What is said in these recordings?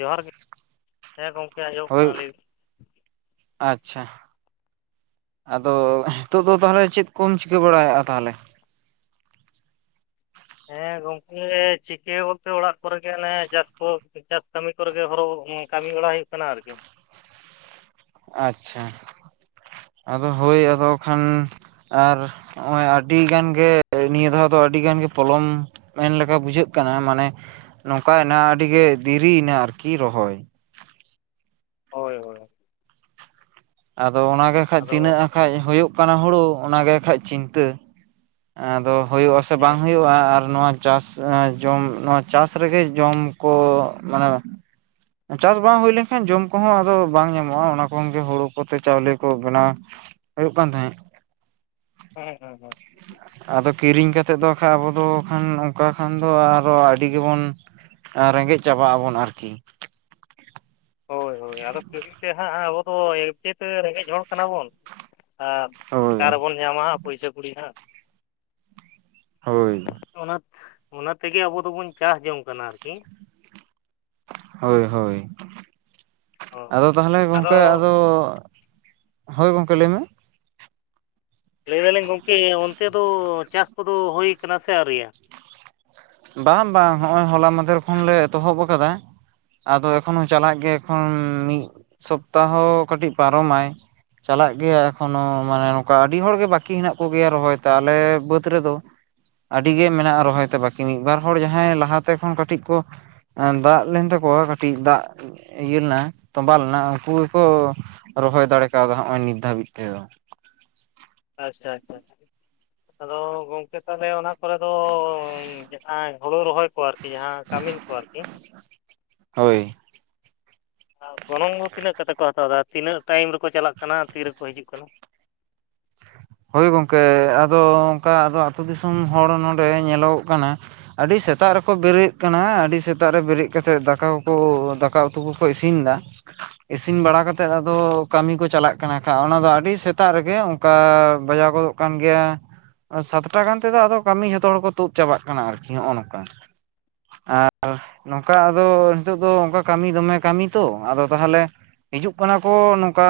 ᱡᱚᱦᱟᱨ ᱜᱮ ᱦᱮᱸ ᱜᱚᱝᱠᱮ ᱟᱸᱡᱚᱢᱚᱜ ᱠᱟᱱᱟ ᱦᱳᱭ ᱞᱟᱹᱭ ᱟᱪᱪᱷᱟ ᱟᱫᱚ ᱦᱤᱛᱚᱜ ᱫᱚ ᱛᱟᱦᱚᱞᱮ ᱪᱮᱫ ᱠᱚᱢ ᱪᱤᱠᱟᱹ ᱵᱟᱲᱟᱭᱮᱫᱼᱟ ᱛᱟᱦᱚᱞᱮ ᱦᱮᱸ ᱜᱚᱝᱠᱮ ᱪᱤᱠᱟᱹ ᱵᱚᱞᱛᱮ ᱚᱲᱟᱜ ᱠᱚᱨᱮ ᱜᱮ ᱚᱱᱮ ᱪᱟᱥ ᱠᱚ ᱪᱟᱥ ᱠᱟᱹᱢᱤ ᱠᱚᱨᱮ ᱜᱮ ᱦᱚᱨᱚᱜ ᱠᱟᱹᱢᱤ ᱵᱟᱲᱟ ᱦᱩᱭᱩᱜ ᱠᱟᱱᱟ ᱟᱨᱠᱤ ᱟᱪᱪᱷᱟ ᱟᱫᱚ ᱦᱳᱭ ᱟᱫᱚ ᱠᱷᱟᱱ ᱟᱨ ᱱᱚᱜᱼᱚᱭ ᱟᱹᱰᱤ ᱜᱟᱱ ᱜᱮ ᱱᱤᱭᱟᱹ ᱫᱷᱟᱣ ᱫᱚ ᱟᱹᱰᱤ ᱜᱟᱱ ᱜᱮ ᱯᱚᱞᱚᱢ ᱢᱮᱱ ᱞᱮᱠᱟ ᱵᱩᱡᱷᱟᱹᱜ ᱠᱟᱱᱟ ᱢᱟᱱᱮ ᱱᱚᱝᱠᱟᱭᱮᱱᱟ ᱟᱹᱰᱤ ᱜᱮ ᱫᱮᱨᱤᱭᱮᱱᱟ ᱟᱨᱠᱤ ᱨᱚᱦᱚᱭ ᱦᱳᱭ ᱦᱳᱭ ᱟᱫᱚ ᱚᱱᱟᱜᱮ ᱠᱷᱟᱡ ᱟᱫᱚ ᱛᱤᱱᱟᱹᱜ ᱠᱷᱟᱡ ᱦᱩᱭᱩᱜ ᱠᱟᱱᱟ ᱦᱩᱲᱩ ᱚᱱᱟᱜᱮ ᱠᱷᱟᱡ ᱪᱤᱱᱛᱟᱹ ᱟᱫᱚ ᱦᱩᱭᱩᱜ-ᱟ ᱥᱮ ᱦᱮᱸ ᱵᱟᱝ ᱦᱩᱭᱩᱜᱼᱟ ᱟᱨ ᱱᱚᱣᱟ ᱪᱟᱥ ᱡᱚᱢ ᱱᱚᱣᱟ ᱪᱟᱥ ᱨᱮᱜᱮ ᱡᱚᱢ ᱠᱚ ᱢᱟᱱᱮ ᱪᱟᱥ ᱵᱟᱝ ᱦᱩᱭ ᱞᱮᱱᱠᱷᱟᱱ ᱡᱚᱢ ᱠᱚᱦᱚᱸ ᱟᱫᱚ ᱵᱟᱝ ᱧᱟᱢᱚᱜᱼᱟ ᱚᱱᱟ ᱠᱷᱚᱱ ᱜᱮ ᱦᱩᱲᱩ ᱠᱚᱛᱮ ᱪᱟᱣᱞᱮ ᱠᱚ ᱵᱮᱱᱟᱣ ᱦᱩᱭᱩᱜ ᱠᱟᱱ ᱛᱟᱦᱮᱸᱫ ᱦᱳᱭ ᱦᱳᱭ ᱦᱳᱭ ᱟᱫᱚ ᱠᱤᱨᱤᱧ ᱠᱟᱛᱮᱫ ᱫᱚ ᱵᱟᱠᱷᱟᱡ ᱟᱵᱚ ᱫᱚ ᱚᱱᱠᱟ ᱠᱷᱟᱱ ᱫᱚ ᱟᱨᱚ ᱟᱹᱰᱤ ᱜᱮᱵᱚᱱ ᱨᱮᱸᱜᱮᱡ ᱪᱟᱵᱟᱜ ᱟᱵᱚᱱ ᱟᱨᱠᱤ ᱦᱳᱭ ᱦᱳᱭ ᱟᱫᱚ ᱯᱟᱹᱦᱤᱞ ᱛᱮ ᱦᱟᱸᱜ ᱟᱵᱚᱫᱚ ᱪᱮᱫ ᱨᱮᱸᱜᱮᱡ ᱦᱚᱲ ᱠᱟᱱᱟ ᱵᱚᱱ ᱟᱨ ᱦᱳᱭ ᱚᱠᱟ ᱨᱮ ᱵᱚᱱ ᱧᱟᱢᱟ ᱯᱚᱭᱥᱟ ᱠᱩᱲᱤ ᱦᱟᱸᱜ ᱦᱳᱭ ᱚᱱᱟ ᱚᱱᱟ ᱛᱮᱜᱮ ᱟᱵᱚ ᱫᱚᱵᱚᱱ ᱪᱟᱥ ᱡᱚᱝ ᱠᱟᱱᱟ ᱟᱨᱠᱤ ᱦᱳᱭ ᱦᱳᱭ ᱚ ᱟᱫᱚ ᱛᱟᱦᱚᱞᱮ ᱜᱚᱢᱠᱮ ᱟᱫᱚ ᱟᱫᱚ ᱦᱳᱭ ᱜᱚᱢᱠᱮ ᱞᱟᱹᱭ ᱢᱮ ᱞᱟᱹᱭ ᱮᱫᱟᱞᱤᱧ ᱜᱚᱢᱠᱮ ᱚᱱᱛᱮ ᱫᱚ ᱪᱟᱥ ᱠᱚᱫᱚ ᱦᱳᱭ ᱠᱟᱱᱟ ᱥᱮ ᱟᱣᱨᱤᱭᱟ ᱵᱟᱝ ᱵᱟᱝ ᱦᱚᱜᱼᱚᱭ ᱦᱚᱞᱟ ᱢᱟᱫᱷᱮᱨ ᱠᱷᱚᱱᱞᱮ ᱮᱛᱚᱦᱚᱵ ᱟᱠᱟᱫᱟ ᱟᱫᱚ ᱮᱠᱷᱚᱱ ᱦᱚᱸ ᱪᱟᱞᱟᱜ ᱜᱮ ᱮᱠᱷᱟᱱ ᱢᱤᱫ ᱥᱚᱯᱛᱟ ᱦᱚᱸ ᱠᱟᱹᱴᱤᱡ ᱯᱟᱨᱚᱢᱟᱭ ᱪᱟᱞᱟᱜ ᱜᱮᱭᱟ ᱮᱠᱷᱚᱱᱳ ᱢᱟᱱᱮ ᱱᱚᱝᱠᱟ ᱟᱹᱰᱤ ᱦᱚᱲᱜᱮ ᱵᱟᱹᱠᱤ ᱦᱮᱱᱟᱜ ᱠᱚᱜᱮᱭᱟ ᱨᱚᱦᱚᱭ ᱛᱮ ᱟᱞᱮ ᱵᱟᱹᱫᱽ ᱨᱮᱫᱚ ᱟᱹᱰᱤ ᱜᱮ ᱢᱮᱱᱟᱜᱼᱟ ᱨᱚᱦᱚᱭᱛᱮ ᱵᱟᱠᱤ ᱢᱤᱫ ᱵᱟᱨ ᱦᱚᱲ ᱡᱟᱦᱟᱸᱭ ᱞᱟᱦᱟᱛᱮ ᱠᱷᱚᱱ ᱠᱟᱹᱴᱤᱡ ᱠᱚ ᱫᱟᱜ ᱞᱮᱱ ᱛᱟᱠᱚᱣᱟ ᱠᱟᱹᱴᱤᱡ ᱫᱟᱜ ᱤᱭᱟᱹᱱᱟ ᱛᱚᱸᱵᱟ ᱞᱮᱱᱟ ᱩᱱᱠᱩ ᱜᱮᱠᱚ ᱨᱚᱦᱚᱭ ᱫᱟᱲᱮ ᱠᱟᱣᱫᱟ ᱱᱚᱜ-ᱚᱭ ᱱᱤᱛ ᱫᱷᱟᱹᱵᱤᱡ ᱛᱮᱫᱚ ᱟᱪᱪᱷᱟ ᱟᱪᱪᱷᱟ [unintelligible] ᱟᱫᱚ ᱜᱚᱢᱠᱮ ᱛᱟᱦᱚᱞᱮ ᱚᱱᱟ ᱠᱚᱨᱮ ᱫᱚ ᱡᱟᱦᱟᱸ ᱦᱳᱲᱳ ᱨᱚᱦᱚᱭ ᱠᱚ ᱟᱨᱠᱤ ᱡᱟᱦᱟᱸ ᱠᱟᱹᱢᱤᱱ ᱠᱚ ᱟᱨᱠᱤ ᱦᱳᱭ ᱜᱚᱱᱚᱝ ᱫᱚ ᱛᱤᱱᱟᱹᱜ ᱠᱟᱛᱮ ᱠᱚ ᱦᱟᱛᱟᱣ ᱫᱟ ᱛᱤᱱᱟᱹᱜ ᱴᱟᱭᱤᱢ ᱨᱮᱠᱚ ᱪᱟᱞᱟᱜ ᱠᱟᱱᱟ ᱛᱤ ᱨᱮᱠᱚ ᱦᱤᱡᱩᱜ ᱠᱟᱱᱟ᱾ ᱦᱳᱭ ᱜᱚᱢᱠᱮ ᱟᱫᱚ ᱚᱱᱠᱟ ᱟᱫᱚ ᱟᱹᱛᱩᱳ ᱫᱤᱥᱚᱢ ᱦᱚᱲ ᱱᱚᱰᱮ ᱧᱮᱞᱚᱜᱚᱜ ᱠᱟᱱᱟ ᱟᱹᱰᱤ ᱥᱮᱛᱟᱜ ᱨᱮᱠᱚ ᱵᱮᱨᱮᱫ ᱠᱟᱱᱟ ᱟᱹᱰᱤ ᱥᱮᱛᱟᱜ ᱨᱮᱠᱚ ᱵᱮᱨᱮᱫ ᱠᱟᱱᱟ᱾ ᱟᱹᱰᱤ ᱥᱮᱛᱟᱜ ᱨᱮ ᱵᱮᱨᱮᱫ ᱠᱟᱛᱮ ᱫᱟᱠᱟ ᱠᱚ ᱫᱟᱠᱟ ᱩᱛᱩ ᱠᱚᱠᱚ ᱤᱥᱤᱱ ᱫᱟ᱾ [unintelligible] ᱤᱥᱤᱱ ᱵᱟᱲᱟ ᱠᱟᱛᱮᱫ ᱟᱫᱚ ᱠᱟᱹᱢᱤ ᱠᱚ ᱪᱟᱞᱟᱜ ᱠᱟᱱᱟ ᱠᱷᱟᱱ, ᱚᱱᱟᱫᱚ ᱟᱹᱰᱤ ᱥᱮᱛᱟᱜ ᱨᱮᱜᱮ ᱚᱱᱠᱟ ᱵᱟᱡᱟᱣ ᱜᱚᱫᱚᱜ ᱠᱟᱱ ᱜᱮᱭᱟ ᱥᱟᱛᱴᱟ ᱜᱟᱱ ᱛᱮᱫᱚ ᱟᱫᱚ ᱠᱟᱹᱢᱤ ᱡᱷᱚᱛᱚ ᱦᱚᱲ ᱠᱚ ᱛᱳᱫ ᱪᱟᱵᱟᱜ ᱠᱟᱱᱟ, ᱟᱨᱠᱤ ᱱᱚᱜᱼᱚ ᱱᱚᱝᱠᱟ᱾ ᱟᱨ ᱱᱚᱝᱠᱟ ᱟᱫᱚ ᱱᱤᱛᱚᱜ ᱫᱚ ᱚᱱᱠᱟ ᱠᱟᱹᱢᱤ ᱫᱚᱢᱮ ᱠᱟᱹᱢᱤ ᱛᱚ ᱟᱫᱚ ᱛᱟᱦᱟᱞᱮ ᱦᱤᱡᱩᱜ ᱠᱟᱱᱟ ᱠᱚ ᱱᱚᱝᱠᱟ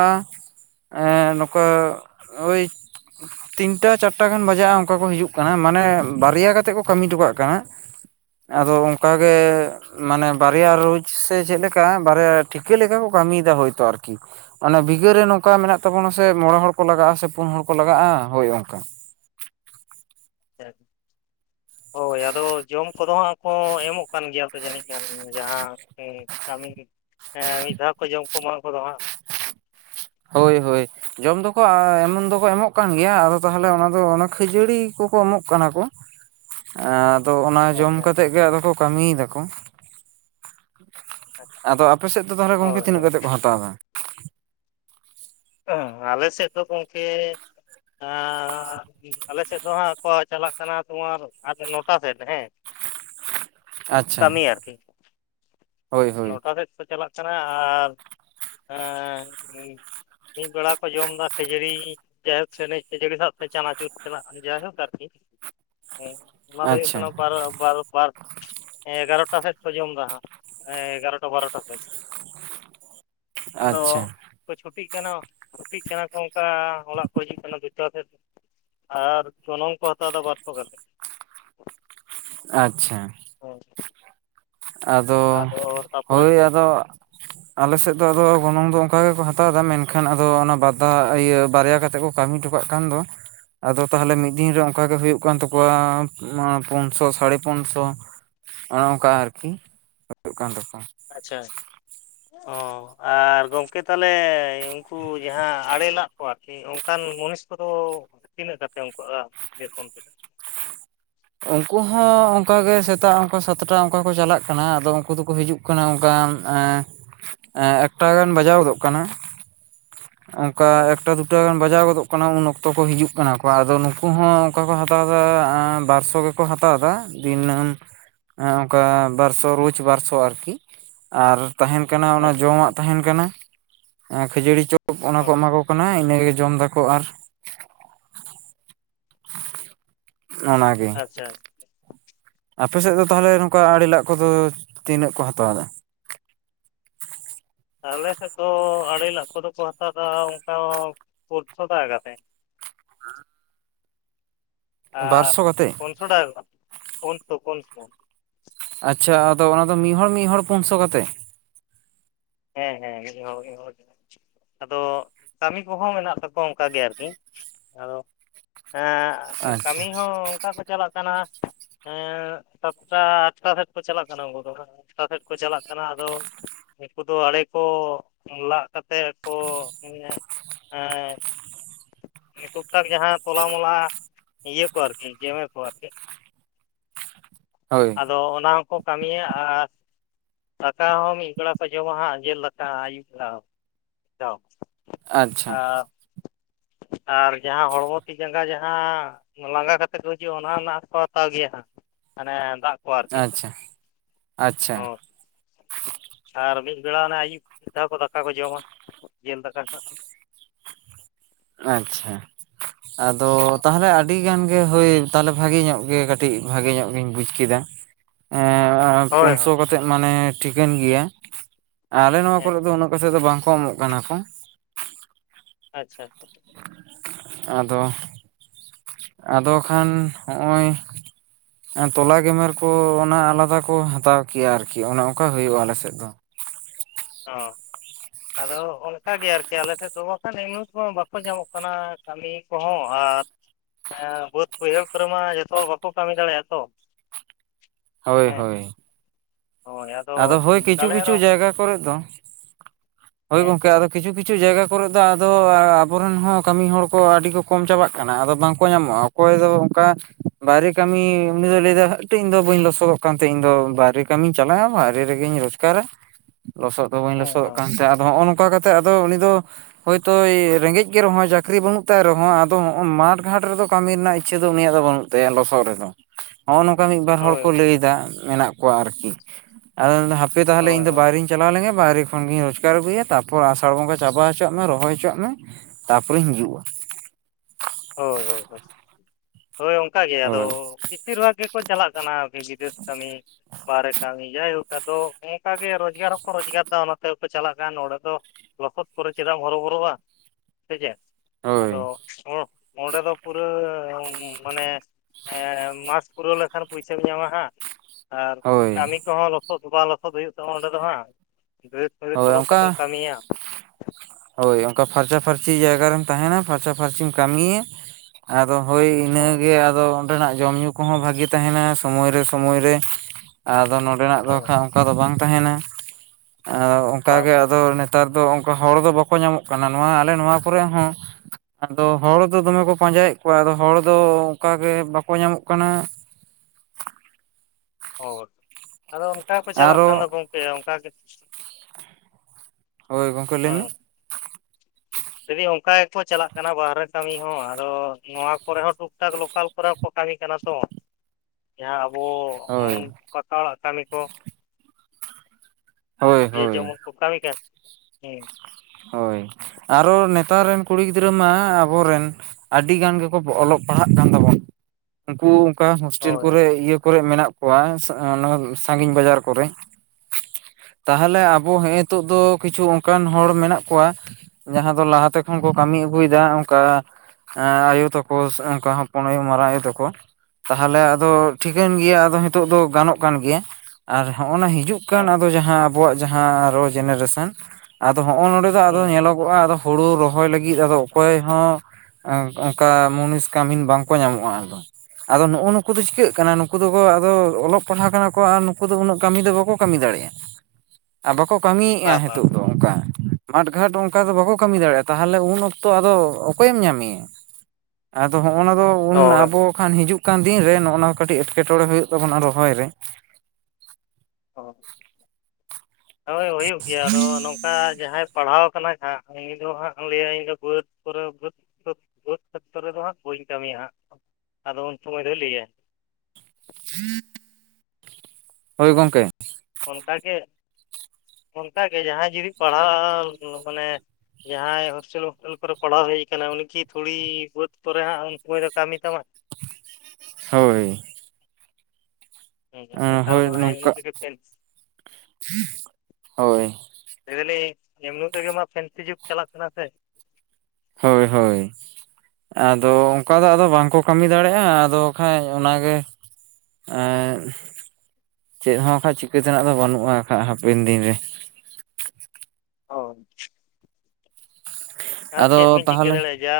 ᱱᱚᱝᱠᱟ ᱳᱭ ᱛᱤᱱᱴᱟ ᱪᱟᱨᱴᱟ ᱜᱟᱱ ᱵᱟᱡᱟᱜᱼᱟ, ᱚᱱᱠᱟ ᱠᱚ ᱦᱤᱡᱩᱜ ᱠᱟᱱᱟ᱾ ᱢᱟᱱᱮ ᱵᱟᱨᱭᱟ ᱠᱟᱛᱮ ᱠᱚ ᱠᱟᱹᱢᱤ ᱦᱚᱴᱚᱠᱟᱜ ᱠᱟᱱᱟ᱾ ᱟᱫᱚ ᱚᱱᱠᱟ ᱜᱮ ᱢᱟᱱᱮ ᱵᱟᱨᱭᱟ ᱨᱳᱡ ᱥᱮ ᱪᱮᱫ ᱞᱮᱠᱟ, ᱵᱟᱨᱭᱟ ᱴᱷᱤᱠᱟᱹ ᱞᱮᱠᱟ ᱠᱚ ᱠᱟᱹᱢᱤᱭᱮᱫᱟ ᱦᱳᱭᱛᱳ ᱟᱨᱠᱤ᱾ ᱢᱟᱱᱮ ᱵᱤᱜᱟᱹᱨ ᱨᱮ ᱱᱚᱝᱠᱟ ᱢᱮᱱᱟᱜ ᱛᱟᱵᱚᱱᱟ ᱥᱮ ᱢᱚᱬᱮ ᱦᱚᱲ ᱠᱚ ᱞᱟᱜᱟᱜᱼᱟ ᱥᱮ ᱯᱩᱱ ᱦᱚᱲ ᱠᱚ ᱞᱟᱜᱟᱜᱼᱟ, ᱦᱳᱭ ᱚᱱᱠᱟ᱾ ᱟᱪᱪᱷᱟ ᱦᱳᱭ ᱟᱫᱚ, ᱡᱚᱢ ᱠᱚᱫᱚ ᱦᱟᱸᱜ ᱠᱚ ᱮᱢᱚᱜ ᱠᱟᱱ ᱜᱮᱭᱟ ᱛᱚ ᱡᱟᱹᱱᱤᱡ ᱠᱷᱟᱱ? ᱡᱟᱦᱟᱸ ᱠᱟᱹᱢᱤ ᱢᱤᱫ ᱫᱷᱟᱣ ᱠᱚ ᱡᱚᱢ ᱠᱚ ᱮᱢᱟ ᱠᱚᱫᱚ ᱦᱟᱸᱜ᱾ ᱦᱳᱭ-ᱦᱳᱭ ᱡᱚᱢ ᱫᱚᱠᱚ ᱮᱢᱚᱱ ᱫᱚᱠᱚ ᱮᱢᱚᱜ ᱠᱟᱱ ᱜᱮᱭᱟ᱾ ᱟᱫᱚ ᱛᱟᱦᱟᱞᱮ ᱚᱱᱟ ᱫᱚ ᱚᱱᱟ ᱠᱷᱟᱹᱡᱟᱹᱲᱤ᱾ ᱠᱚ-ᱠᱚ ᱮᱢᱚᱜ ᱠᱟᱱᱟ ᱠᱚ ᱟᱫᱚ ᱚᱱᱟ ᱡᱚᱢ ᱦᱮᱸᱥᱮ ᱠᱟᱛᱮᱫ ᱜᱮ ᱟᱫᱚ ᱠᱚ ᱠᱟᱹᱢᱤᱭᱫᱟ ᱠᱚ, ᱟᱫᱚ ᱟᱯᱮ ᱥᱮᱫ ᱫᱚ ᱛᱟᱦᱚᱞᱮ ᱜᱚᱝᱠᱮ ᱦᱳᱭ ᱛᱤᱱᱟᱹᱜ ᱦᱳᱭ ᱠᱟᱛᱮ ᱠᱚ ᱦᱟᱛᱟᱣ ᱫᱟ? ᱟᱞᱮ ᱥᱮᱫ ᱫᱚ ᱜᱚᱢᱠᱮ ᱟᱸᱻ ᱟᱞᱮ ᱥᱮᱫ ᱫᱚ ᱦᱟᱸᱜ ᱠᱚ ᱪᱟᱞᱟᱜ ᱠᱟᱱᱟ, ᱛᱳᱢᱟᱨ ᱱᱚᱴᱟ ᱥᱮᱫ ᱦᱮᱸ [unintelligible] ᱟᱪᱪᱷᱟ ᱠᱟᱹᱢᱤ ᱟᱨᱠᱤ, ᱦᱳᱭ ᱦᱳᱭ ᱱᱚᱴᱟ ᱥᱮᱫ ᱠᱚ ᱪᱟᱞᱟᱜ ᱠᱟᱱᱟ ᱟᱨ ᱢᱤᱫ ᱵᱮᱲᱟ ᱠᱚ ᱡᱚᱢ ᱫᱟ ᱠᱷᱟᱹᱡᱟᱹᱲᱤ᱾ ᱡᱟᱭᱦᱳᱠ ᱥᱮ ᱮᱱᱮᱡ ᱛᱮ ᱠᱷᱟᱹᱡᱟᱹᱲᱤ ᱥᱟᱜ ᱛᱮ ᱪᱟᱱᱟᱪᱩᱨ ᱛᱮᱱᱟᱜ ᱡᱟᱭᱦᱳᱠ ᱟᱨᱠᱤ ᱦᱮᱸ ᱚᱱᱟ ᱫᱚ ᱦᱳᱭᱳᱜ ᱟᱪᱪᱷᱟ ᱠᱟᱱᱟ ᱟᱯᱟᱨ-ᱟᱯᱟᱨᱠ ᱮᱜᱟᱨᱚᱴᱟ ᱥᱡ ᱯᱮ ᱡᱚᱢ ᱫᱟ ᱡᱟᱸᱜᱟ, ᱮᱜᱟᱨᱚᱴᱟ ᱵᱟᱨᱚᱴᱟ ᱥᱮᱡ᱾ ᱟᱫᱚ ᱟᱪᱪᱷᱟ ᱯᱮᱪᱷᱚᱴ ᱪᱷᱩᱴᱤᱜ ᱠᱟᱱᱟ ᱪᱷᱩᱴᱤᱜ ᱠᱟᱱᱟ ᱠᱚ, ᱚᱱᱠᱟ ᱚᱲᱟᱜ ᱠᱚ ᱦᱤᱡᱩᱜ ᱠᱟᱱᱟ, ᱫᱩᱴᱟ ᱥᱮᱫ᱾ ᱟᱨ ᱜᱚᱱᱚᱝ ᱠᱚ ᱦᱟᱛᱟᱣᱫᱟ, ᱵᱟᱨᱥᱚ ᱠᱟᱛᱮᱫ᱾ ᱟᱪᱪᱷᱟ᱾ ᱦᱮᱸ ᱟᱫᱚ ᱦᱳᱭ ᱟᱫᱚ ᱟᱞᱮᱥᱮᱫ ᱫᱚ ᱟᱫᱚ ᱜᱚᱱᱚᱝ ᱫᱚ ᱚᱱᱠᱟ ᱜᱮᱠᱚ ᱦᱟᱛᱟᱣ ᱫᱟ᱾ ᱢᱮᱱᱠᱷᱟᱱ ᱟᱫᱚ ᱚᱱᱟ ᱵᱟᱨᱫᱷᱟᱣ ᱤᱭᱟᱹ ᱵᱟᱨᱭᱟ ᱠᱟᱛᱮᱫ ᱠᱚ ᱠᱟᱹᱢᱤ ᱴᱚᱠᱟᱜ ᱠᱟᱱ ᱫᱚ᱾ ᱟᱫᱚ ᱛᱟᱦᱟᱞᱮ ᱢᱤᱫ ᱫᱤᱱ ᱨᱮ ᱚᱱᱠᱟ ᱜᱮ ᱦᱳᱭᱳᱜ ᱠᱟᱱ ᱛᱟᱠᱚᱣᱟ᱾ ᱯᱳᱱ ᱥᱚ ᱥᱟᱲᱮ ᱯᱳᱱ ᱥᱚ᱾ ᱚᱱᱮ ᱚᱱᱠᱟ ᱟᱨᱠᱤ ᱦᱳᱭᱳᱜ ᱠᱟᱱ ᱛᱟᱠᱚᱣᱟ᱾ ᱟᱪᱪᱷᱟ᱾ ᱚ ᱟᱨ ᱜᱚᱢᱠᱮ ᱛᱟᱦᱟᱞᱮ ᱩᱱᱠᱩ ᱡᱟᱦᱟᱸ ᱟᱲᱮᱞᱟᱜ? ᱠᱚ ᱟᱨᱠᱤ, ᱚᱱᱠᱟᱱ ᱢᱩᱱᱤᱥ ᱠᱚᱫᱚ ᱛᱤᱱᱟᱹᱜ ᱠᱟᱛᱮ ᱚᱱᱠᱩᱟᱜ-ᱟ ᱵᱮᱛᱚᱱ ᱛᱮᱫᱚ? ᱩᱱᱠᱩ ᱦᱚᱸ ᱚᱱᱠᱟ ᱜᱮ ᱥᱮᱛᱟᱜ ᱚᱱᱠᱟ ᱥᱟᱛᱴᱟ ᱚᱱᱠᱟ ᱠᱚ ᱪᱟᱞᱟᱜ ᱠᱟᱱᱟ᱾ ᱟᱫᱚ ᱩᱱᱠᱩ ᱫᱚᱠᱚ ᱦᱤᱡᱩᱜ ᱠᱟᱱᱟ ᱦᱩᱭᱩᱜ ᱠᱟᱱᱟ ᱚᱱᱠᱟ ᱮᱠ ᱴᱟ ᱜᱟᱱ ᱵᱟᱡᱟᱣ ᱜᱚᱫᱚᱜ ᱠᱟᱱᱟ᱾ ᱚᱱᱠᱟ ᱦᱮᱸ ᱮᱠᱴᱟ ᱫᱩᱴᱟ᱾ ᱫᱩᱴᱟ ᱜᱟᱱ ᱵᱟᱡᱟᱣ ᱜᱚᱫᱚᱜ ᱠᱟᱱᱟ ᱩᱱ ᱚᱠᱛᱚ ᱠᱚ ᱦᱤᱡᱩᱜ ᱠᱟᱱᱟ ᱠᱚ ᱟᱫᱚ ᱱᱩᱠᱩ ᱦᱚᱸ, ᱚᱱᱠᱟ ᱠᱚ ᱦᱟᱛᱟᱣ ᱫᱟ ᱵᱟᱨ ᱥᱚ ᱜᱮ᱾ ᱠᱚ ᱦᱟᱛᱟᱣ ᱫᱟ ᱫᱤᱱᱟᱹᱢ᱾ ᱦᱮ ᱚᱱᱠᱟ ᱵᱟᱨ ᱥᱚ, ᱨᱳᱡ ᱵᱟᱨ ᱥᱚ ᱟᱨᱠᱤ, ᱟᱨ ᱛᱟᱦᱮᱱ ᱠᱟᱱᱟ ᱚᱱᱟ ᱟᱪᱪᱷᱟ ᱡᱚᱢᱟᱜ ᱛᱟᱦᱮᱱ ᱠᱟᱱᱟ, ᱠᱷᱟᱹᱡᱟᱹᱲᱤ ᱪᱚᱯ ᱚᱱᱟ ᱠᱚ ᱚ ᱮᱢᱟ ᱠᱚ ᱠᱟᱱᱟ ᱤᱱᱟᱹᱜᱮ ᱡᱚᱢ ᱫᱟᱠᱚ ᱟᱨ ᱱᱚᱜᱼᱱᱟ ᱜᱮ᱾ ᱟᱪᱪᱷᱟ᱾ ᱟᱯᱮ ᱥᱮᱫ ᱫᱚ ᱛᱟᱦᱚᱞᱮ ᱱᱚᱝᱠᱟ ᱟᱹᱲᱮ ᱞᱟᱜ ᱠᱚᱫᱚ, ᱛᱤᱱᱟᱹᱜ ᱠᱚ ᱦᱟᱛᱟᱣ ᱫᱟ? ᱟᱞᱮ ᱥᱮᱫ ᱫᱚ ᱟᱲᱮ ᱞᱟᱜ ᱠᱚᱫᱚ ᱦᱟᱛᱟᱣ ᱮᱫᱟ ᱚᱱᱠᱟ ᱯᱳᱱ ᱥᱚ ᱴᱟᱠᱟ ᱠᱟᱛᱮᱫ ᱟᱨ ᱵᱟᱨᱥᱚ ᱠᱟᱛᱮᱫ ᱯᱳᱱ ᱥᱚ ᱴᱟᱠᱟ ᱯᱳᱱ ᱥᱚ ᱯᱳᱱ ᱥᱚ ᱟᱪᱪᱷᱟ ᱟᱫᱚ ᱚᱱᱟᱫᱚ ᱢᱤᱫ ᱦᱚᱲ ᱢᱤᱫ ᱦᱚᱲ ᱯᱩᱱ ᱥᱚ ᱠᱟᱛᱮᱫ ᱦᱮᱸ ᱦᱮᱸ ᱢᱤᱫ ᱦᱚᱲᱜᱮ [unintelligible] ᱟᱫᱚ ᱠᱟᱹᱢᱤ ᱠᱚᱦᱚᱸ ᱢᱮᱱᱟᱜ ᱛᱟᱠᱚᱣᱟ ᱚᱱᱠᱟ ᱜᱮ ᱟᱨᱠᱤ ᱟᱫᱚ ᱻᱮᱸ ᱟᱪᱪᱷᱟ ᱠᱟᱹᱢᱤ ᱦᱚᱸ ᱚᱱᱠᱟ ᱠᱚ ᱪᱟᱞᱟᱜ ᱠᱟᱱᱟ ᱦᱮᱸ ᱥᱟᱛᱴᱟ ᱟᱴᱴᱟ ᱥᱮᱫ ᱠᱚ ᱪᱟᱞᱟᱜ ᱠᱟᱱᱟ ᱩᱱᱠᱩ ᱫᱚ ᱦᱟᱸᱜ ᱟᱴᱴᱟ ᱥᱮᱫ ᱠᱚ ᱪᱟᱞᱟᱜ ᱠᱟᱱᱟ ᱟᱫᱚ ᱩᱱᱠᱩ ᱫᱚ ᱟᱲᱮ ᱠᱚ ᱞᱟᱜ ᱠᱟᱛᱮ ᱠᱚ ᱢᱟᱱᱮ ᱮᱸᱻ ᱴᱩᱠᱴᱟᱠ ᱡᱟᱦᱟᱸ ᱛᱚᱞᱟ ᱢᱚᱞᱟ ᱤᱭᱟᱹ ᱠᱚ ᱟᱨᱠᱤ ᱜᱮᱢᱮᱨ ᱠᱚ ᱟᱨᱠᱤ ᱦᱳᱭ ᱟᱫᱚ ᱚᱱᱟ ᱦᱚᱸᱠᱚ ᱠᱟᱹᱢᱤᱭᱟ ᱟᱨ ᱫᱟᱠᱟ ᱦᱚᱸ ᱢᱤᱫ ᱵᱮᱲᱟ ᱠᱚ ᱡᱚᱢᱟ ᱦᱟᱸᱜ ᱡᱮᱞᱫᱟᱠᱟ ᱟᱹᱭᱩᱵ ᱵᱮᱲᱟ [unintelligible] ᱟᱪᱪᱷᱟ ᱟᱨ ᱟᱨ ᱡᱟᱦᱟᱸ ᱦᱚᱲᱢᱚ ᱛᱤ ᱡᱟᱸᱜᱟ ᱡᱟᱦᱟᱸ ᱞᱟᱸᱜᱟ ᱠᱟᱛᱮ ᱠᱚ ᱦᱤᱡᱩᱜ-ᱟ ᱚᱱᱟ ᱨᱮᱱᱟᱜ ᱠᱚ ᱦᱟᱛᱟᱣ ᱜᱮᱭᱟ ᱦᱟᱸᱜ ᱢᱟᱱᱮ ᱫᱟᱜ ᱠᱚ ᱟᱨᱠᱤ ᱟᱪᱪᱷᱟ ᱟᱪᱪᱷᱟ ᱦᱳᱭ ᱟᱨ ᱢᱤᱫ ᱵᱮᱲᱟ ᱚᱱᱮ ᱟᱹᱭᱩᱵ ᱢᱤᱫ ᱫᱷᱟᱣ ᱠᱚ ᱫᱟᱠᱟ ᱠᱚ ᱡᱚᱢᱟ ᱡᱤᱞ ᱫᱟᱠᱟ ᱥᱟᱜ ᱟᱪᱪᱷᱟ ᱟᱫᱚ ᱛᱟᱦᱚᱞᱮ ᱟᱹᱰᱤ ᱜᱟᱱ ᱜᱮ ᱦᱳᱭ ᱛᱟᱦᱚᱞᱮ ᱵᱷᱟᱹᱜᱤ ᱧᱚᱜ ᱜᱮ ᱠᱟᱹᱴᱤᱡ ᱵᱷᱟᱜᱮ ᱧᱚᱜ ᱜᱤᱧ ᱵᱩᱡᱽ ᱠᱮᱫᱟ ᱮ ᱦᱳᱭ ᱯᱳᱱᱥᱚ ᱦᱳᱭ ᱠᱟᱛᱮ ᱠᱟᱛᱮᱫ ᱢᱟᱱᱮ ᱴᱷᱤᱠᱟᱹᱱ ᱜᱮᱭᱟ ᱟᱞᱮ ᱱᱚᱣᱟ ᱦᱮᱸ ᱠᱚᱨᱮ ᱫᱚ ᱩᱱᱟᱹᱜ ᱠᱟᱛᱮ ᱫᱚ ᱵᱟᱝᱠᱚ ᱮᱢᱚᱜ ᱠᱟᱱᱟ ᱠᱚ ᱟᱪᱪᱷᱟ ᱟᱪᱪᱷᱟ ᱟᱫᱚ ᱟᱫᱚ ᱠᱷᱟᱱ ᱱᱚᱸᱜᱼᱚᱭ ᱛᱚᱞᱟ ᱜᱮᱢᱮᱨ ᱠᱚ ᱚᱱᱟ ᱟᱞᱟᱫᱟ ᱠᱚ ᱦᱟᱛᱟᱣ ᱠᱮᱭᱟ ᱟᱨᱠᱤ ᱚᱱᱮ ᱚᱱᱠᱟ ᱦᱩᱭᱩᱜᱼᱟ ᱟᱞᱮ ᱥᱮᱫ ᱫᱚ ᱚᱻ ᱟᱫᱚ ᱚᱱᱠᱟ ᱜᱮ ᱟᱨᱠᱤ ᱟᱞᱮ ᱥᱮᱫ ᱫᱚ ᱵᱟᱠᱷᱟᱱ [unintelligible] ᱵᱟᱠᱚ ᱧᱟᱢᱚᱜ ᱠᱟᱱᱟ ᱠᱟᱹᱢᱤ ᱠᱚᱦᱚᱸ ᱟᱨ ᱦᱮᱸ ᱵᱟᱹᱫᱽ ᱵᱟᱹᱭᱦᱟᱹᱲ ᱠᱚᱨᱮ ᱢᱟ ᱡᱚᱛᱚ ᱢᱟ ᱵᱟᱠᱚ ᱠᱟᱹᱢᱤ ᱫᱟᱲᱮᱭᱟᱜᱼᱟ ᱛᱚ ᱦᱳᱭ ᱦᱮᱸ ᱦᱳᱭ ᱦᱳᱭ ᱟᱫᱚ ᱦᱳᱭ ᱠᱤᱪᱷᱩ ᱫᱟᱲᱮᱭᱟᱜ ᱠᱤᱪᱷᱩ ᱨᱮᱦᱚᱸ ᱡᱟᱭᱜᱟ ᱠᱚᱨ ᱫᱚ ᱦᱳᱭ ᱦᱮᱸ ᱜᱚᱢᱠᱮ ᱟᱫᱚ ᱠᱤᱪᱷᱩ ᱠᱤᱪᱷᱩ ᱡᱟᱭᱜᱟ ᱠᱚᱨᱮ ᱫᱚ ᱟᱫᱚ ᱟᱵᱚᱨᱮᱱ ᱦᱚᱸ ᱠᱟᱹᱢᱤ ᱦᱚᱲ ᱠᱚ ᱟᱹᱰᱤ ᱠᱚ ᱠᱚᱢ ᱪᱟᱵᱟᱜ ᱠᱟᱱᱟ ᱟᱫᱚ ᱵᱟᱝᱠᱚ ᱧᱟᱢᱚᱜᱼᱟ ᱚᱠᱚᱭ ᱫᱚ ᱚᱱᱠᱟ ᱵᱟᱦᱨᱮ ᱠᱟᱹᱢᱤ ᱩᱱᱤ ᱫᱚᱭ ᱞᱟᱹᱭᱮᱫᱟ ᱦᱟᱴ ᱤᱧ ᱫᱚ ᱵᱟᱹᱧ ᱞᱚᱥᱚᱜᱚᱜ ᱠᱟᱱ ᱛᱤᱧ ᱫᱚ ᱵᱟᱦᱨᱮ ᱠᱟᱹᱢᱤᱧ ᱪᱟᱞᱟᱜᱼᱟ ᱵᱟᱦᱨᱮ ᱨᱮᱜᱮᱧ ᱨᱳᱡᱽᱜᱟᱨᱟ ᱞᱚᱥᱚᱫ ᱫᱚ ᱵᱟᱹᱧ ᱦᱮᱸ ᱞᱚᱥᱚᱫᱚᱜ ᱦᱮᱸ ᱠᱟᱱ ᱛᱟᱦᱮᱸᱫ ᱟᱫᱚ ᱱᱚᱜᱼᱚ ᱱᱚᱝᱠᱟ ᱠᱟᱛᱮᱜ ᱟᱫᱚ ᱩᱱᱤ ᱫᱚ ᱦᱳᱭᱛᱳ ᱨᱮᱸᱜᱮᱡ ᱜᱮ ᱨᱮᱦᱚᱸ ᱪᱟᱹᱠᱨᱤ ᱵᱟᱹᱱᱩᱜ ᱛᱟᱭ ᱨᱮᱦᱚᱸ ᱟᱫᱚ ᱚᱸᱜᱼᱚᱭ ᱢᱟᱴᱷ ᱜᱷᱟᱴ ᱨᱮᱫᱚ ᱠᱟᱹᱢᱤ ᱨᱮᱱᱟᱜ ᱤᱪᱪᱷᱟᱹ ᱫᱚ ᱩᱱᱤᱭᱟᱜ ᱫᱚ ᱵᱟᱹᱱᱩᱜ ᱛᱟᱭᱟ ᱞᱚᱥᱚᱫ ᱨᱮᱫᱚ ᱱᱚᱜᱼᱚ ᱱᱚᱝᱠᱟᱱᱤᱡ ᱵᱟᱨ ᱦᱚᱲ ᱠᱚ ᱦᱳᱭ ᱞᱟᱹᱭ ᱮᱫᱟ ᱢᱮᱱᱟᱜ ᱠᱚᱣᱟ ᱟᱨᱠᱤ ᱟᱫᱚ ᱦᱟᱯᱮ ᱛᱟᱦᱚᱞᱮ ᱦᱳᱭ ᱤᱧ ᱦᱳᱭ ᱫᱚ ᱵᱟᱦᱨᱤᱧ ᱪᱟᱞᱟᱣ ᱞᱮᱱ ᱜᱮ ᱵᱟᱦᱨᱮ ᱠᱷᱚᱱ ᱜᱤᱧ ᱨᱳᱡᱽᱜᱟᱨ ᱟᱹᱜᱩᱭᱟ ᱛᱟᱨᱯᱚᱨ ᱟᱥᱟᱲ ᱵᱚᱸᱜᱟ ᱪᱟᱵᱟ ᱦᱚᱪᱚᱣᱟᱜ ᱢᱮ ᱨᱚᱦᱚᱭ ᱦᱚᱪᱚᱣᱟᱜ ᱢᱮ ᱛᱟᱨᱯᱚᱨᱮᱧ ᱦᱤᱡᱩᱜᱼᱟ ᱦᱳᱭ ᱦᱳᱭ ᱦᱳᱭ ᱦᱳᱭ ᱚᱱᱠᱟᱜ ᱜᱮ ᱟᱫᱚ ᱦᱳᱭ ᱵᱤᱥᱤᱨ ᱵᱷᱟᱜᱽ ᱜᱮ ᱠᱚ ᱪᱟᱞᱟᱜ ᱠᱟᱱᱟ [unintelligible] ᱵᱤᱥᱮᱥ ᱠᱟᱹᱢᱤ ᱵᱟᱦᱨᱮ ᱠᱟᱹᱢᱤ ᱡᱟᱭᱦᱳᱠ ᱟᱫᱚ ᱚᱱᱠᱟ ᱜᱮ ᱨᱚᱡᱽᱜᱟᱨ ᱦᱚᱸᱠᱚ ᱨᱚᱡᱽᱜᱟᱨ ᱮᱫᱟ ᱚᱱᱟ ᱛᱮ ᱦᱚᱸ ᱠᱚ ᱪᱟᱞᱟᱜ ᱠᱟᱱᱟ ᱱᱚᱸᱰᱮ ᱫᱚ ᱞᱚᱥᱚᱫ ᱠᱚᱨᱮ ᱪᱮᱫᱟᱜ ᱮᱢ ᱦᱚᱨᱚᱵᱚᱨᱚᱜᱼᱟ ᱥᱮ ᱪᱮᱫ ᱦᱳᱭ ᱟᱫᱚ ᱱᱚᱰᱮ ᱫᱚ ᱯᱩᱨᱟᱹ ᱢᱟᱱᱮ ᱮᱻ ᱢᱟᱥ ᱯᱩᱨᱟᱹᱣ ᱞᱮᱠᱷᱟᱱ ᱯᱚᱭᱥᱟᱹᱢ ᱧᱟᱢᱟ ᱦᱟᱸᱜ ᱟᱨ ᱦᱳᱭ ᱠᱟᱹᱢᱤ ᱠᱚᱦᱚᱸ ᱞᱚᱥᱚᱫ ᱵᱟᱝ ᱞᱚᱥᱚᱫ ᱦᱩᱭᱩᱜ ᱛᱟᱢᱟ ᱚᱸᱰᱮ ᱫᱚ ᱦᱟᱸᱜ ᱦᱳᱭ ᱵᱟᱹᱛᱼᱼ [unintelligible] ᱚᱱᱠᱟ ᱠᱟᱛᱮᱢ ᱠᱟᱹᱢᱤᱭᱟ ᱦᱳᱭ ᱚᱱᱠᱟ ᱯᱷᱟᱨᱪᱟ ᱯᱷᱟᱹᱨᱪᱤ ᱡᱟᱭᱜᱟ ᱨᱮᱢ ᱛᱟᱦᱮᱱᱟ ᱯᱷᱟᱨᱪᱟ ᱯᱷᱟᱹᱨᱪᱤᱢ ᱠᱟᱹᱢᱤᱭᱟ ᱟᱫᱚ ᱦᱳᱭ ᱤᱱᱟᱹ ᱜᱮ ᱟᱫᱚ ᱚᱸᱰᱮᱱᱟᱜ ᱡᱚᱢ ᱧᱩ ᱠᱚᱦᱚᱸ ᱵᱷᱟᱹᱜᱤ ᱛᱟᱦᱮᱱᱟ ᱥᱚᱢᱚᱭ ᱨᱮ ᱥᱚᱢᱚᱭ ᱨᱮ ᱟᱫᱚ ᱱᱚᱸᱰᱮᱱᱟᱜ ᱫᱚ ᱦᱳᱭ ᱠᱷᱟᱱ ᱚᱱᱠᱟ ᱫᱚ ᱵᱟᱝ ᱛᱟᱦᱮᱱᱟ ᱚᱱᱠᱟ ᱵᱟᱝ ᱜᱮ ᱵᱟᱝ ᱟᱫᱚ ᱱᱮᱛᱟᱨ ᱫᱚ ᱚᱱᱠᱟ ᱦᱚᱲ ᱫᱚ ᱵᱟᱠᱚ ᱵᱟᱠᱚ ᱧᱟᱢᱚᱜ ᱠᱟᱱᱟ ᱱᱚᱣᱟ ᱟᱞᱮ ᱱᱚᱣᱟ ᱠᱚᱨᱮ ᱦᱚᱸ ᱟᱫᱚ ᱦᱚᱲ ᱫᱚ ᱫᱚᱢᱮ ᱠᱚ ᱯᱟᱸᱡᱟᱭᱮᱫ ᱠᱚᱣᱟ ᱟᱫᱚ ᱦᱚᱲ ᱫᱚ ᱚᱱᱠᱟ ᱜᱮ ᱵᱟᱠᱚ ᱧᱟᱢᱚᱜ ᱠᱟᱱᱟ ᱚ ᱟᱫᱚ ᱚᱱᱠᱟ ᱜᱮ ᱠᱚ ᱪᱟᱞᱟᱜ ᱠᱟᱱ ᱟᱨᱚ ᱫᱚ ᱜᱚᱢᱠᱮ ᱚᱱᱠᱟ ᱜᱮ ᱦᱳᱭ ᱜᱚᱝ ᱦᱮᱸ ᱞᱟᱹᱭ ᱫᱤᱧ ᱚᱱᱠᱟ ᱜᱮᱠᱚ ᱪᱟᱞᱟᱜ ᱠᱟᱱᱟ ᱵᱟᱨᱦᱨᱮ ᱠᱟᱹᱢᱤ ᱦᱚᱸ ᱟᱫᱚ ᱱᱚᱣᱟ ᱠᱚᱨᱮ ᱦᱚᱸ ᱴᱩᱠ ᱴᱟᱠ ᱞᱳᱠᱟᱞ ᱠᱚᱨᱮ ᱠᱚ ᱠᱟᱹᱢᱤ ᱠᱟᱱᱟ ᱛᱚ ᱡᱟᱦᱟᱸ ᱟᱵᱚ ᱦᱳᱭ ᱯᱟᱠᱟ ᱚᱲᱟᱜ ᱠᱟᱹᱢᱤ ᱠᱚ ᱦᱳᱭ ᱡᱮ ᱦᱳᱭ ᱡᱮᱢᱚᱱ ᱯᱚᱴᱟᱣᱮ ᱠᱟᱱ ᱦᱮᱸ ᱦᱳᱭ ᱟᱨᱚ ᱱᱮᱛᱟᱨ ᱨᱮᱱ ᱠᱩᱲᱤ ᱜᱤᱫᱽᱨᱟᱹ ᱢᱟ ᱟᱵᱚᱨᱮᱱ ᱟᱹᱰᱤ ᱜᱟᱱ ᱜᱮᱠᱚ ᱚᱞᱚᱜ ᱯᱟᱲᱦᱟᱜ ᱠᱟᱱ ᱛᱟᱵᱚᱱ ᱩᱱᱠᱩ ᱚᱱᱠᱟ ᱦᱳᱥᱴᱮᱞ ᱦᱳᱭ ᱠᱚᱨᱮ ᱤᱭᱟᱹ ᱠᱚᱨᱮ ᱢᱮᱱᱟᱜ ᱠᱚ ᱠᱚᱣᱟ ᱥᱟᱹᱜᱤᱧ ᱵᱟᱡᱟᱨ ᱠᱚᱨᱮ ᱛᱟᱦᱚᱞᱮ ᱦᱳᱭ ᱟᱵᱚ ᱦᱤᱛ ᱱᱤᱛᱚᱜ ᱫᱚ ᱠᱤᱪᱷᱩ ᱚᱱᱠᱟᱱ ᱦᱚᱲ ᱢᱮᱱᱟᱜ ᱠᱚᱣᱟ ᱡᱟᱦᱟᱸ ᱫᱚ ᱞᱟᱦᱟᱛᱮ ᱠᱷᱚᱱ ᱠᱚ ᱠᱟᱹᱢᱤ ᱟᱹᱜᱩᱭᱮᱫᱟ ᱚᱱᱠᱟ ᱟᱭᱳ ᱛᱟᱠᱚ ᱚᱱᱠᱟ ᱦᱚᱯᱚᱱ ᱟᱭᱳ ᱢᱟᱨᱟᱝ ᱟᱭᱳ ᱛᱟᱠᱚ ᱛᱟᱦᱚᱞᱮ ᱟᱫᱚ ᱴᱷᱤᱠᱟᱹᱱ ᱜᱮᱭᱟ ᱟᱫᱚ ᱱᱤᱛᱚᱜ ᱫᱚ ᱜᱟᱱᱚᱜ ᱠᱟᱱ ᱜᱮᱭᱟ ᱟᱨ ᱦᱚᱸᱜᱼᱚᱱᱟ ᱦᱤᱡᱩᱜ ᱠᱟᱱ ᱦᱮᱸ ᱟᱫᱚ ᱡᱟᱦᱟᱸ ᱟᱵᱚᱣᱟᱜ ᱡᱟᱦᱟᱸ ᱨᱚ ᱡᱮᱱᱟᱨᱮᱥᱚᱱ ᱟᱫᱚ ᱦᱚᱸᱜᱼᱚᱭ ᱱᱚᱰᱮ ᱟᱫᱚ ᱦᱮᱸ ᱧᱮᱞᱚᱜᱚᱜᱼᱟ ᱟᱫᱚ ᱦᱩᱲᱩ ᱨᱚᱦᱚᱭ ᱞᱟᱹᱜᱤᱫ ᱟᱫᱚ ᱚᱠᱚᱭ ᱦᱚᱸ ᱚᱱᱠᱟ ᱢᱩᱱᱤᱥ ᱠᱟᱹᱢᱤᱱ ᱵᱟᱝᱠᱚ ᱧᱟᱢᱚᱜᱼᱟ ᱟᱫᱚ ᱟᱫᱚ ᱱᱩᱜᱩ ᱱᱩᱠᱩ ᱫᱚ ᱪᱤᱠᱟᱹᱜ ᱠᱟᱱᱟ ᱱᱩᱠᱩ ᱫᱚ ᱟᱫᱚ ᱚᱞᱚᱜ ᱯᱟᱲᱦᱟᱜ ᱠᱟᱱᱟ ᱠᱚ ᱟᱨ ᱱᱩᱠᱩ ᱫᱚ ᱩᱱᱟᱹᱜ ᱠᱟᱹᱢᱤ ᱫᱚ ᱵᱟᱠᱚ ᱠᱟᱹᱢᱤ ᱫᱟᱲᱮᱭᱟᱜᱼᱟ ᱟᱨ ᱵᱟᱠᱚ ᱵᱟ ᱠᱟᱹᱢᱤᱭᱮᱫᱼᱟ ᱵᱟ ᱱᱤᱛᱳᱜ ᱫᱚ ᱚᱱᱠᱟ ᱢᱟᱴᱷ ᱜᱷᱟᱴ ᱚᱱᱠᱟ ᱫᱚ ᱵᱟᱠᱚ ᱠᱟᱹᱢᱤ ᱫᱟᱲᱮᱭᱟᱜᱼᱟ ᱛᱟᱦᱚᱞᱮ ᱩᱱ ᱚᱠᱛᱚ ᱟᱫᱚ ᱚᱠᱚᱭᱮᱢ ᱧᱟᱢᱮᱭᱟ ᱟᱫᱚ ᱦᱚᱜᱼᱱᱟ ᱫᱚ ᱩᱱ ᱦᱳᱭ ᱟᱵᱚ ᱠᱷᱟᱱ ᱦᱤᱡᱩᱜ ᱠᱟᱱ ᱫᱤᱱᱨᱮ ᱱᱚᱜᱼᱚ ᱱᱚᱣᱟ ᱠᱟᱹᱴᱤᱡ ᱮᱴᱠᱮᱴᱚᱲᱮ ᱦᱩᱭᱩᱜ ᱛᱟᱵᱚᱱᱟ ᱨᱚᱦᱚᱭ ᱨᱮ ᱚ ᱦᱳᱭ ᱦᱩᱭᱩᱜ ᱜᱮᱭᱟ ᱟᱫᱚ ᱱᱚᱝᱠᱟ ᱡᱟᱦᱟᱸᱭ ᱯᱟᱲᱦᱟᱣ ᱟᱠᱟᱱᱟᱭ ᱦᱟᱸᱜ ᱩᱱᱤ ᱫᱚ ᱦᱟᱸᱜ ᱞᱟᱹᱭᱟᱭ ᱤᱧᱫᱚ ᱵᱟᱹᱫᱽ ᱠᱚᱨᱮ ᱵᱟᱹᱫᱽ ᱵᱟᱹᱛ ᱵᱟᱹᱛ ᱠᱷᱮᱛ ᱠᱚᱨᱮᱫᱚ ᱦᱟᱸᱜ ᱵᱟᱹᱧ ᱠᱟᱹᱢᱤᱭᱟ ᱦᱟᱸᱜ ᱟᱫᱚ ᱩᱱ ᱥᱚᱢᱚᱭ ᱫᱚᱭ ᱞᱟᱹᱭᱟ [inaudible] ᱦᱳᱭ ᱜᱚᱝᱠᱮ ᱚᱱᱠᱟᱜᱮ ᱚᱱᱠᱟᱜᱮ ᱡᱟᱦᱟᱸᱭ ᱡᱩᱫᱤ ᱯᱟᱲᱦᱟᱜ ᱢᱟᱱᱮ ᱡᱟᱦᱟᱸᱭ ᱦᱳᱥᱴᱮᱞ ᱢᱳᱥᱴᱮᱞ ᱠᱚᱨᱮ ᱯᱟᱲᱦᱟᱣ ᱦᱮᱡ ᱟᱠᱟᱱᱟ ᱩᱱᱤ ᱠᱤ ᱛᱷᱚᱲᱤ ᱵᱟᱹᱫᱽ ᱠᱚᱨᱮ ᱦᱟᱜ ᱩᱱ ᱥᱚᱢᱚᱭ ᱫᱚ ᱠᱟᱹᱢᱤ ᱛᱟᱢᱟᱭ ᱦᱳᱭ ᱦᱮᱸ, ᱱᱮᱛᱟᱨ ᱦᱳᱭ ᱢᱟ ᱮᱢᱱᱤ ᱱᱚᱝᱠᱟ ᱛᱮᱜᱮ ᱯᱷᱮᱱ ᱦᱳᱭ ᱞᱟᱹᱭ ᱫᱟᱞᱤᱧ ᱮᱢᱱᱤ ᱛᱮᱜᱮ ᱢᱟ ᱯᱷᱮᱱᱥᱤ ᱡᱩᱜᱽ ᱪᱟᱞᱟᱜ ᱠᱟᱱᱟ ᱥᱮ ᱦᱳᱭ ᱦᱳᱭ ᱟᱫᱚ ᱚᱱᱠᱟ ᱫᱚ ᱟᱫᱚ ᱵᱟᱝᱠᱚ ᱠᱟᱹᱢᱤ ᱫᱟᱲᱮᱭᱟᱜᱼᱟ ᱟᱫᱚ ᱠᱷᱟᱡ ᱚᱱᱟ ᱜᱮ ᱮᱸ ᱪᱮᱫ ᱦᱚᱸ ᱦᱟᱠᱷᱟᱡ ᱪᱤᱠᱟᱹ ᱛᱮᱱᱟᱜ ᱫᱚ ᱵᱟᱹᱱᱩᱜᱼᱟ ᱦᱟᱠᱷᱟᱡ ᱦᱟᱯᱮᱱ ᱫᱤᱱ ᱨᱮ ᱦᱳᱭ ᱟᱨ ᱪᱮᱫ ᱟᱫᱚ ᱵᱤᱱ ᱪᱤᱠᱟᱹ ᱛᱟᱦᱚᱞᱮ ᱫᱟᱲᱟᱭᱟᱜᱼᱟ ᱡᱟ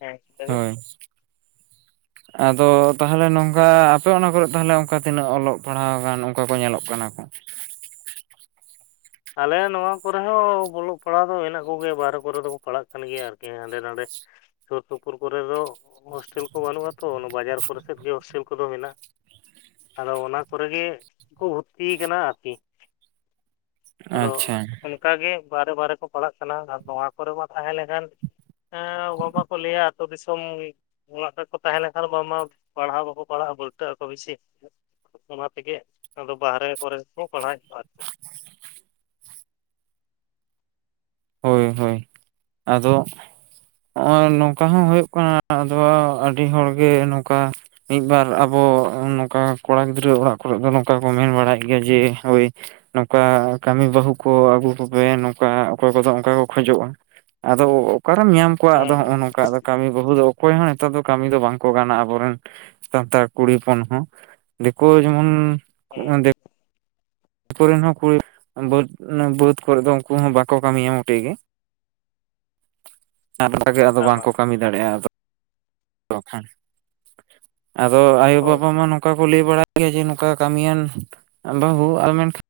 ᱦᱮᱸ ᱪᱤᱠᱟᱹᱵᱤᱱ᱾ ᱦᱳᱭ ᱟᱫᱚ ᱛᱟᱦᱚᱞᱮ ᱱᱚᱝᱠᱟ ᱟᱯᱮ ᱚᱱᱟ ᱠᱚᱨᱮ ᱛᱟᱦᱚᱞᱮ ᱚᱱᱠᱟ ᱛᱤᱱᱟᱹᱜ ᱚᱞᱚᱜ ᱯᱟᱲᱦᱟᱣ ᱜᱟᱱ ᱚᱱ- ᱠᱚ ᱠᱚ ᱧᱮᱞᱚᱜ ᱠᱟᱱᱟ ᱠᱚ ᱟᱞᱮ ᱱᱚᱣᱟ ᱠᱚᱨᱮ ᱦᱚᱸ ᱚᱞᱚᱜ ᱯᱟᱲᱦᱟᱜ ᱫᱚ ᱢᱮᱱᱟᱜ ᱠᱚᱜᱮᱭᱟ ᱵᱟᱦᱨᱮ ᱠᱚᱨᱮ ᱫᱚᱠᱚ ᱯᱟᱲᱦᱟᱜ ᱠᱟᱱ ᱜᱮᱭᱟ ᱟᱨᱠᱤ ᱦᱟᱸᱰᱮ ᱱᱟᱰᱮ ᱥᱩᱨ ᱥᱩᱯᱩᱨ ᱠᱚᱨᱮ ᱫᱚ ᱦᱳᱥᱴᱮᱞ ᱠᱚ ᱵᱟᱹᱱᱩᱜᱼᱟ ᱛᱚ ᱚᱱᱟ ᱵᱟᱡᱟᱨ ᱠᱚᱨᱮ ᱥᱮᱫ ᱜᱮ ᱦᱳᱥᱴᱮᱞ ᱠᱚᱫᱚ ᱢᱮᱱᱟᱜᱼᱟ ᱟᱫᱚ ᱚᱱᱟ ᱠᱚᱨᱮ ᱜᱮ ᱠᱚ ᱵᱷᱩᱨᱛᱤ ᱟᱠᱟᱱᱟ ᱟᱨᱠᱤ ᱟᱫᱚ ᱟᱪᱪᱷᱟ ᱚᱱᱠᱟᱜ ᱜᱮ ᱵᱟᱦᱨᱮ ᱵᱟᱦᱨᱮ ᱠᱚ ᱯᱟᱲᱦᱟᱜ ᱠᱟᱱᱟ ᱟᱨ ᱱᱚᱣᱟ ᱠᱚᱨᱮ ᱢᱟ ᱛᱟᱦᱮᱸ ᱞᱮᱱᱠᱷᱟᱱ ᱜᱚ ᱵᱟᱵᱟ ᱠᱚ ᱞᱟᱹᱭᱟ ᱟᱹᱛᱩ ᱫᱤᱥᱚᱢ ᱚᱲᱟᱜ ᱨᱮᱠᱚ ᱛᱟᱦᱮᱸ ᱞᱮᱱᱠᱷᱟᱱ ᱵᱟᱝ ᱢᱟ ᱯᱟᱲᱦᱟᱣ ᱵᱟᱠᱚ ᱯᱟᱲᱦᱟᱜᱼᱟ ᱵᱟᱹᱞᱴᱟᱹᱜ ᱟᱠᱚ ᱵᱮᱥᱤ ᱚᱱᱟ ᱛᱮᱜᱮ ᱟᱫᱚ ᱵᱟᱦᱨᱮ ᱠᱚᱨᱮ ᱜᱮᱠᱚ ᱯᱟᱲᱦᱟᱜ ᱮᱫ ᱠᱚᱣᱟ ᱟᱨᱠᱤ [inaudible] ᱦᱳᱭ ᱦᱳᱭ ᱟᱫᱚ ᱱᱚᱜᱼᱚᱭ ᱱᱚᱝᱠᱟ ᱦᱚᱸ ᱦᱩᱭᱩᱜ ᱠᱟᱱᱟ ᱟᱫᱚ ᱟᱹᱰᱤ ᱦᱚᱲᱜᱮ ᱱᱚᱝᱠᱟ ᱢᱤᱫᱵᱟᱨ ᱟᱵᱚ ᱱᱚᱝᱠᱟ ᱠᱚᱲᱟ ᱜᱤᱫᱽᱨᱟᱹ ᱚᱲᱟᱜ ᱠᱚᱨᱮ ᱫᱚ ᱱᱚᱝᱠᱟ ᱠᱚ ᱢᱮᱱ ᱵᱟᱲᱟᱭᱮᱫ ᱜᱮᱭᱟ ᱡᱮ ᱳᱭ ᱱᱚᱝᱠᱟ ᱠᱟᱹᱢᱤ ᱵᱟᱹᱦᱩ ᱠᱚ ᱟᱹᱜᱩ ᱠᱚᱯᱮ ᱱᱚᱝᱠᱟ ᱚᱠ- ᱚᱠᱚᱭ ᱠᱚᱫᱚ ᱚᱝᱠᱟ ᱠᱚ ᱠᱷᱚᱡᱚᱜᱼᱟ ᱟᱫᱚ ᱚᱠᱟᱨᱮᱢ ᱧᱟᱢ ᱠᱚᱣᱟ ᱟᱫᱚ ᱦᱚᱜᱼᱚ ᱦᱮᱸ ᱦᱮᱸ ᱱᱚᱝᱠᱟ ᱠᱟᱹᱢᱤ- ᱵᱟᱹᱦᱩ ᱫᱚ ᱚᱠᱚᱭ ᱦᱚᱸ ᱱᱮᱛᱟᱨ ᱫᱚ ᱠᱟᱹᱢᱤ ᱫᱚ ᱵᱟᱝᱠᱚ ᱜᱟᱱᱟ ᱟᱵᱚᱨᱮᱱ ᱥᱟᱱᱛᱟᱲ ᱠᱩᱲᱤ ᱦᱚᱯᱚᱱ ᱦᱚᱸ ᱫᱤᱠᱩ ᱡᱮᱢᱚᱱ ᱦᱮᱸ ᱫᱤᱠᱩᱨᱤᱱ ᱦᱚᱸ ᱠᱩᱲᱤ ᱵᱟᱹᱫ ᱵᱟᱹᱫᱽ ᱠᱚᱨᱮ ᱫᱚ ᱩᱱᱠᱩ ᱦᱚᱸ ᱵᱟᱠᱚ ᱠᱟᱹᱢᱤᱭᱟ ᱢᱚᱴᱮᱭ ᱜᱮ [unintelligible] ᱟᱫᱚ ᱟᱢᱟᱜ ᱵᱟᱝᱠᱚ ᱠᱟᱹᱢᱤ ᱫᱟᱲᱮᱟᱟ ᱟᱫᱚ [unintelligible] ᱟᱫᱚ ᱟᱭᱳ ᱦᱳᱭ ᱵᱟᱵᱟ ᱢᱟ ᱱᱚᱝᱠᱟ ᱠᱚ ᱞᱟᱹᱭ ᱵᱟᱲᱟ- ᱜᱮᱭᱟ ᱡᱮ ᱱᱚᱝᱠᱟ ᱠᱟᱹᱢᱤᱭᱟᱱ ᱵᱟᱹᱦᱩ ᱟᱨ ᱢᱮᱱᱠᱷᱟ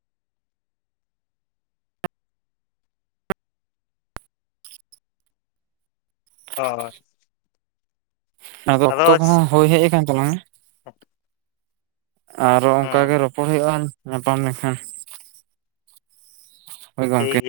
ᱦᱳᱭ ᱟᱫᱚ ᱚᱠᱛᱚ ᱠᱚᱦᱚᱸ ᱦᱳᱭ ᱦᱮᱡ ᱟᱠᱟᱱ ᱛᱟᱞᱟᱝᱟ [inaudible] ᱟᱨᱚ ᱦᱮᱸ ᱚᱝᱠᱟᱜᱮ ᱨᱚᱯᱚᱲ ᱦᱳᱭᱳᱜᱼᱟ ᱧᱟᱯᱟᱢ ᱞᱮᱠᱷᱟᱱ ᱦᱳᱭ ᱴᱷᱤᱠ ᱜᱚᱝᱠᱮ ᱜᱮᱭᱟ